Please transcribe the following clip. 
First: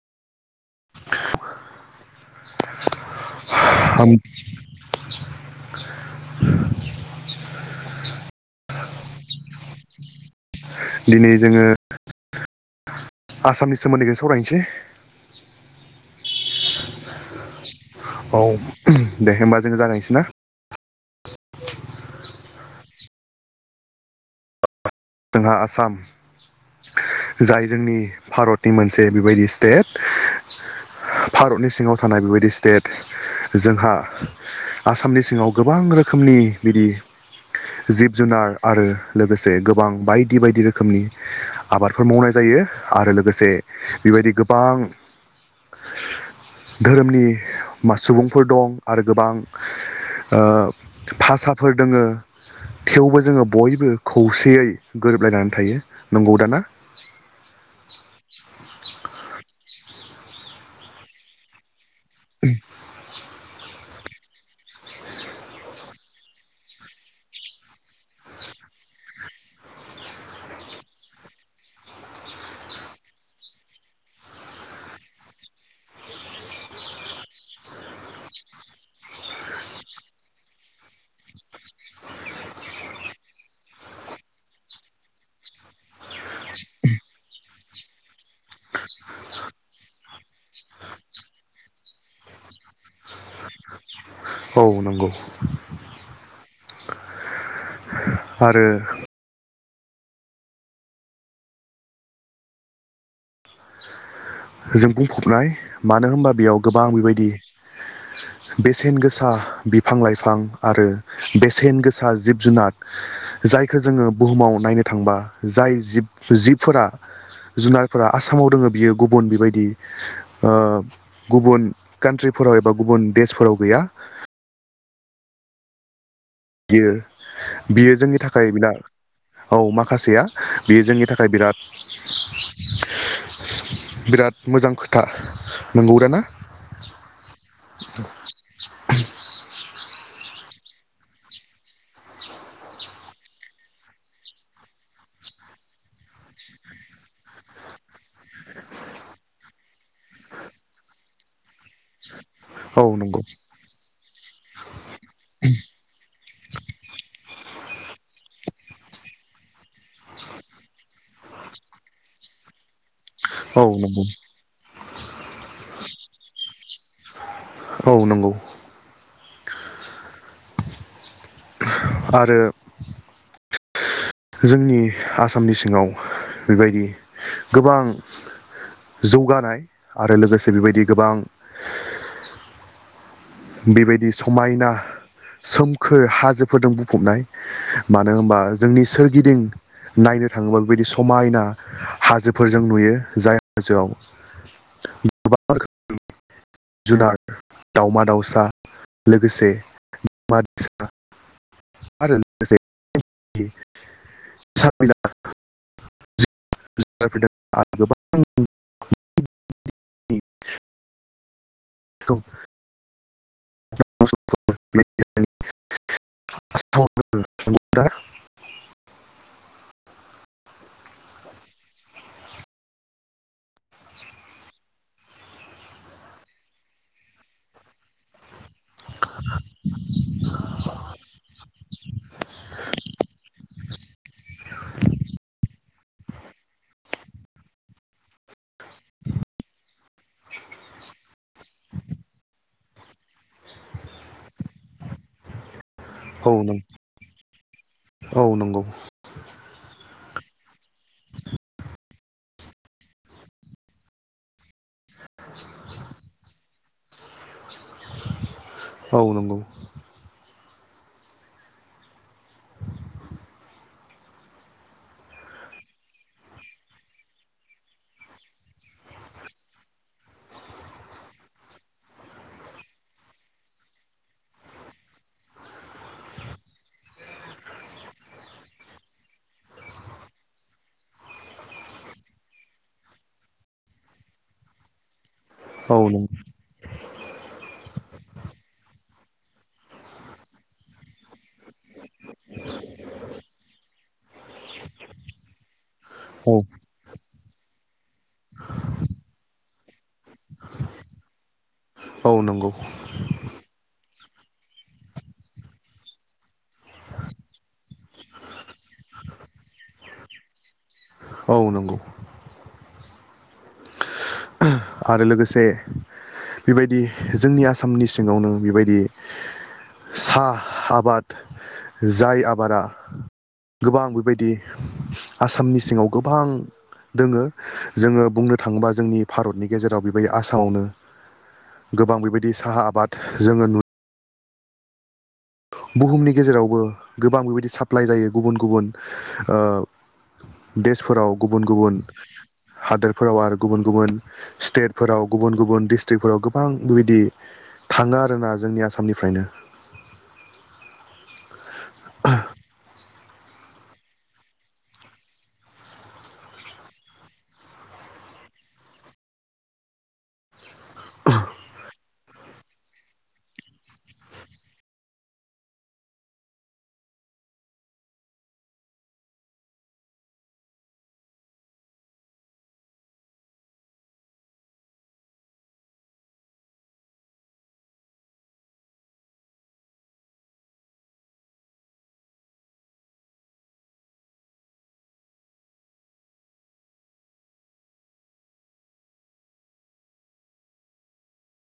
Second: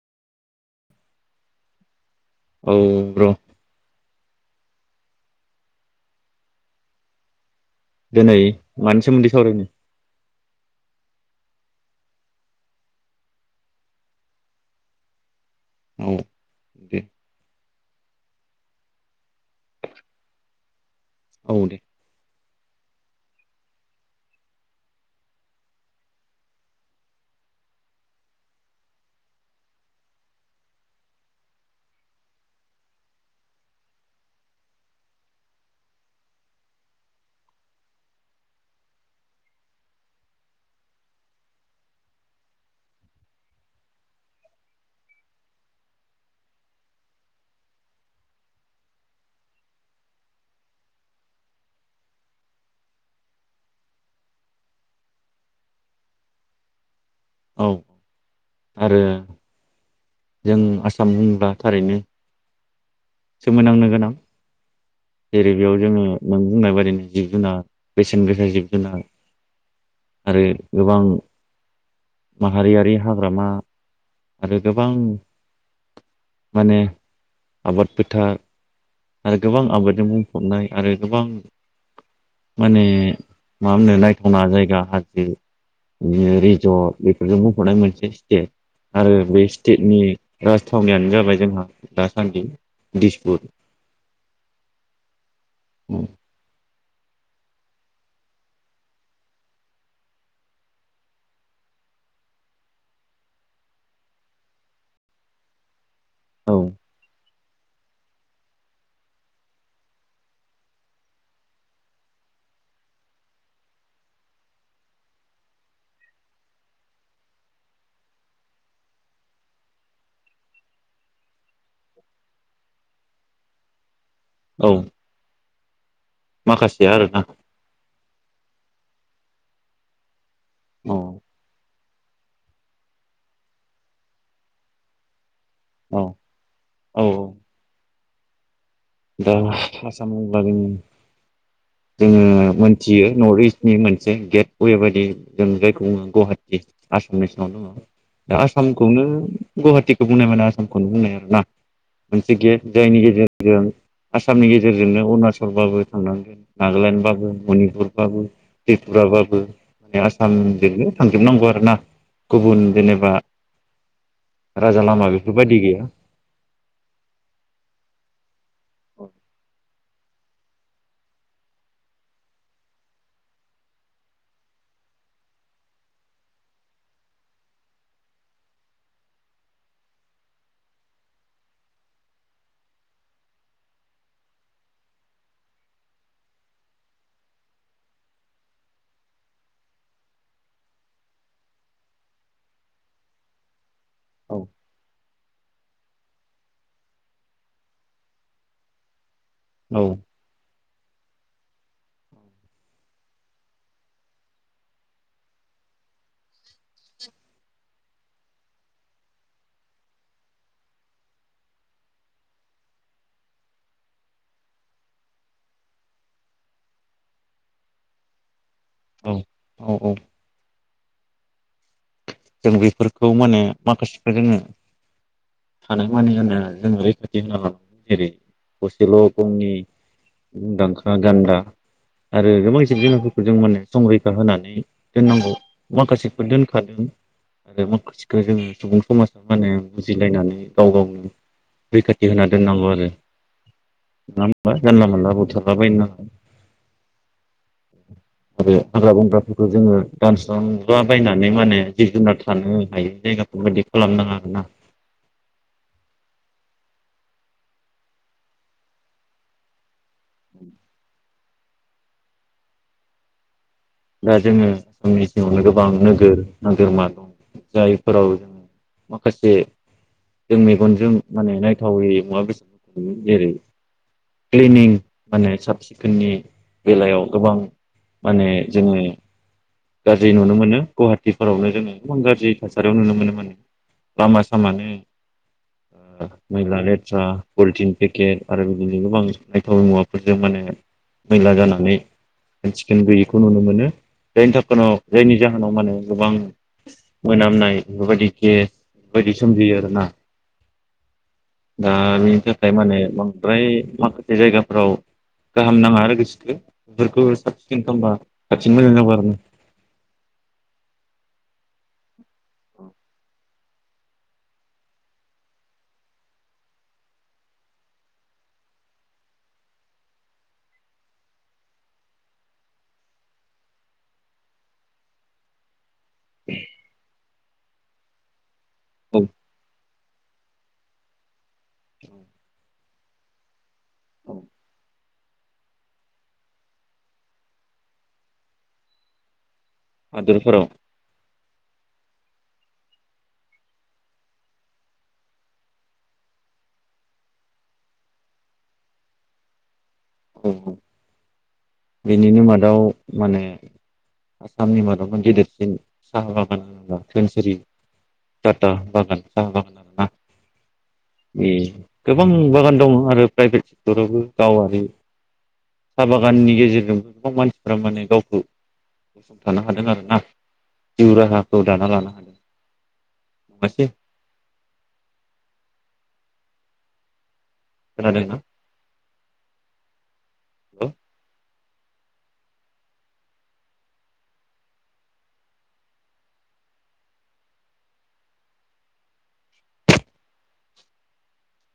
औ। [inaudible] दिनै मानि सोमोन्दै सावरायनो? दिनै जोङो आसामनि सोमोन्दैखौ सावरायनोसै। औ दे। औ दे होमबा जोङो जागायसै ना। औ दे। जोंहा आसाम, जाय जोंनि भारतनि मोनसे बेबायदि स्टेट। भारतनि सिङाव थानाय बेबायदि स्टेट जोंहा आसामनि सिङाव गोबां रोखोमनि बिदि जिब जुनार आरो। लोगोसे गोबां बायदि बायदि रोखोमनि, आबादफोर मावनाय जायो। आरो लोगोसे बेबायदि गोबां धोरोमनि म सुबुंफोर दं, आरो गोबां ओ भाषफोर दोङो थेवबो जोङो बयबो खौसेयै गोरोबलायनानै थायो नंगौ दा ना? औ आरो जों आसाम होनब्ला थारैनो [unintelligible] सोमोनोनांनो गोनां, जेरै बेयाव जोङो नों बुंनाय बायदिनो जिब जुनार बेसेन गोसा जिब जुनार आरो गोबां। माहारियारि हाग्रामा आरो गोबां माने आबाद फोथार आरो गोबां आबादजों बुंफबनाय आरो गोबां माने, मा होनो? नायथावना जायगा हाजो बि रिजर्ट बेफोरजों बुंफबनाय मोनसे स्टेट। आरो बे स्टेटनि राजथावनियानो जाबाय जोंहा दासान्दि दिसपुर औ नंगौ। औ। आरो। जों बुंफबनाय मानो होनबा औ बेयाव गोबां बेबायदि बेसेन गोसा बिफां लाइफां, आरो बेसेन गोसा जिब जुनार जायखौ जोङो बुहुमाव नायनो थांबा जाय जिब जिबफोरा जुनारफोरा आसामाव दोङो बियो गुब गुबुन बेबायदि ओ गुबुन कान्ट्रिफोराव एबा गुबुन देशफोराव गैया। औ। माखासेया बियो आरोना बियो जोंनि था खाय बिना औ माखासेया बेयो औ जोंनि थाखाय बिराद बिराद मोजां खोथा। नंगौ औ दा ना औ औ। [inaudible] दा आसाम बुंब्ला जों जोङो मोनथियो नर्थ इस्टनि मोनसे गेट वे बायदि जों जायखौ बुङो गुवाहाटि आसामनि सिङाव दङ' दा आसामखौनो गुवाहाटिखौ बुंनाय माने आसामखौनो बुंनाय आरोना। मोनसे गेफ्ट औ जायनि नंगौ गेजेरजों आसामनि गेजेर जोंनो ओरैनो अरुणाचलबाबो थांनांगो नागालेण्डबाबो मनिपुरबाबो त्रिपुराबाबो माने आसामजोंनो थांजोबनांगौ आरोना गुबुन जेनेबा औ नंगौ। राजा लामा बेफोरबायदि गैया। औ नंगौ। [inaudible] आरो जोंनि आसामनि सिङाव बेबायदि गोबां जौगानाय आरो लोगोसे बेबायदि गोबां बेबायदि समायना सोमखोर हाजोफोरदो बुंफबनाय मानो होनबा जोंनि सोरगिदिं नायनो थाङोब्ला बेबायदि समायना हाजोफोरजों नुयो जाय हाजोआव औ गोबां रोखोमनि जुनार दावमा दाउस सा लोगोसे औ [unintelligible] [unintelligible] [unintelligible] [unintelligible] औ औ औ जों बेफोरखौ माने माखासेखौ जोङो थानाय माने होनो जोङो रैखाथि होना लानांगौ जेरै थसेल' गंनि मुंदांखा गान्दा आरो गोबां जिब जुनारफोरखौ जों माने संरैखा होनानै दोननांगौ माखासेफोर दोनखादों। आरो माखासेखौ जोङो सुबुं समाजा माने बुजिलायनानै गाव गावनो रैखाथि होना दोननांगौ आरो। नङा होनबा? जानला मोनला बुथारला बायनाङा औ नंगौ औ आरो नंगौ हाग्रा बंग्राफोरखौ जोङो दानस्रांला बायनानै माने जिब जुनार थानो हायै जायगाफोरबायदि खालामनाङा आरोना। औ नंगौ [inaudible] दा जोङो आसामनि सिङावनो गोबां नोगोर नोगोरमा दं। जायफोराव जों माखासे जों मेगनजों माने नायथावै मुवा बेसादफोरखौ जेरै क्लिनिं माने साब सिखोननि बेलायाव गोबां माने जोङो गाज्रि नुनो मोनो गुवाहाटिफोरावनो जोङो गोबां गाज्रि थासारियाव नुनो मोनो माने। लामा सामानो औ नंगौ मैला लेथ्रा पलिटिन पेकेट आरो बिदिनो गोबां नायथाव मुवाफोरजों माने मैला जानानै साखोन सिखोन गैयि खौ नुनो मोनो। जायनि थाखायनाव जायनि जाहोनाव माने गोबां औ मोनामनाय बेफोरबायदि गेस बेफोरबायदि सोमजियो आरोना। दा बेनि औ थाखाय नंगौ माने बांद्राय माखासे जायगाफ्राव गाहाम नाङा आरो गोसोखो बेफोरखो साब सिखोन खामबा साबसिन मोजां जागौ आरो ना। औ नंगौ अ। आरो लोगोसे बेबायदि जोंनि आसामनि सिङावनो बेबायदि सा आबाद। जाय आबादा गोबां बेबायदि आसामनि सिङाव गोबां दोङो जोङो बुंनो थाङोबा जोंनि औ भारतनि गेजेराव बेबायदि आसामावनो गोबां बेबायदि साहा आबाद जोङो नु औ बुहुमनि गेजेरावबो गोबां बेबायदि साप्लाइ जायो गुबुन गुबुन ओ हादोरफोराव देसफोराव गुबुन गुबुन हादोरफोराव आरो गुबुन गुबुन स्टेटफोराव गुबुन गुबुन डिस्ट्रिक्टफोराव गोबां बेबायदि थाङो आरोना जोंनि आसामनिफ्रायनो। औ औ। बेनिनो मादाव माने आसामनि मादाव गेदेरसिन साहा बागान होनोब्ला थोनसिरि दाथा बागान सा बागान आरोना बे गोबां बागान दङ आरो प्राइभेट सेक्टरावबो गावारि साहा बागाननि गेजे गेजेरजों गोबां मानसिफ माने गावखौ गसंथानो हादों आरोोना जिउ राहाखौ दाना लानो हादों नङासै खोनादोंना हेलौ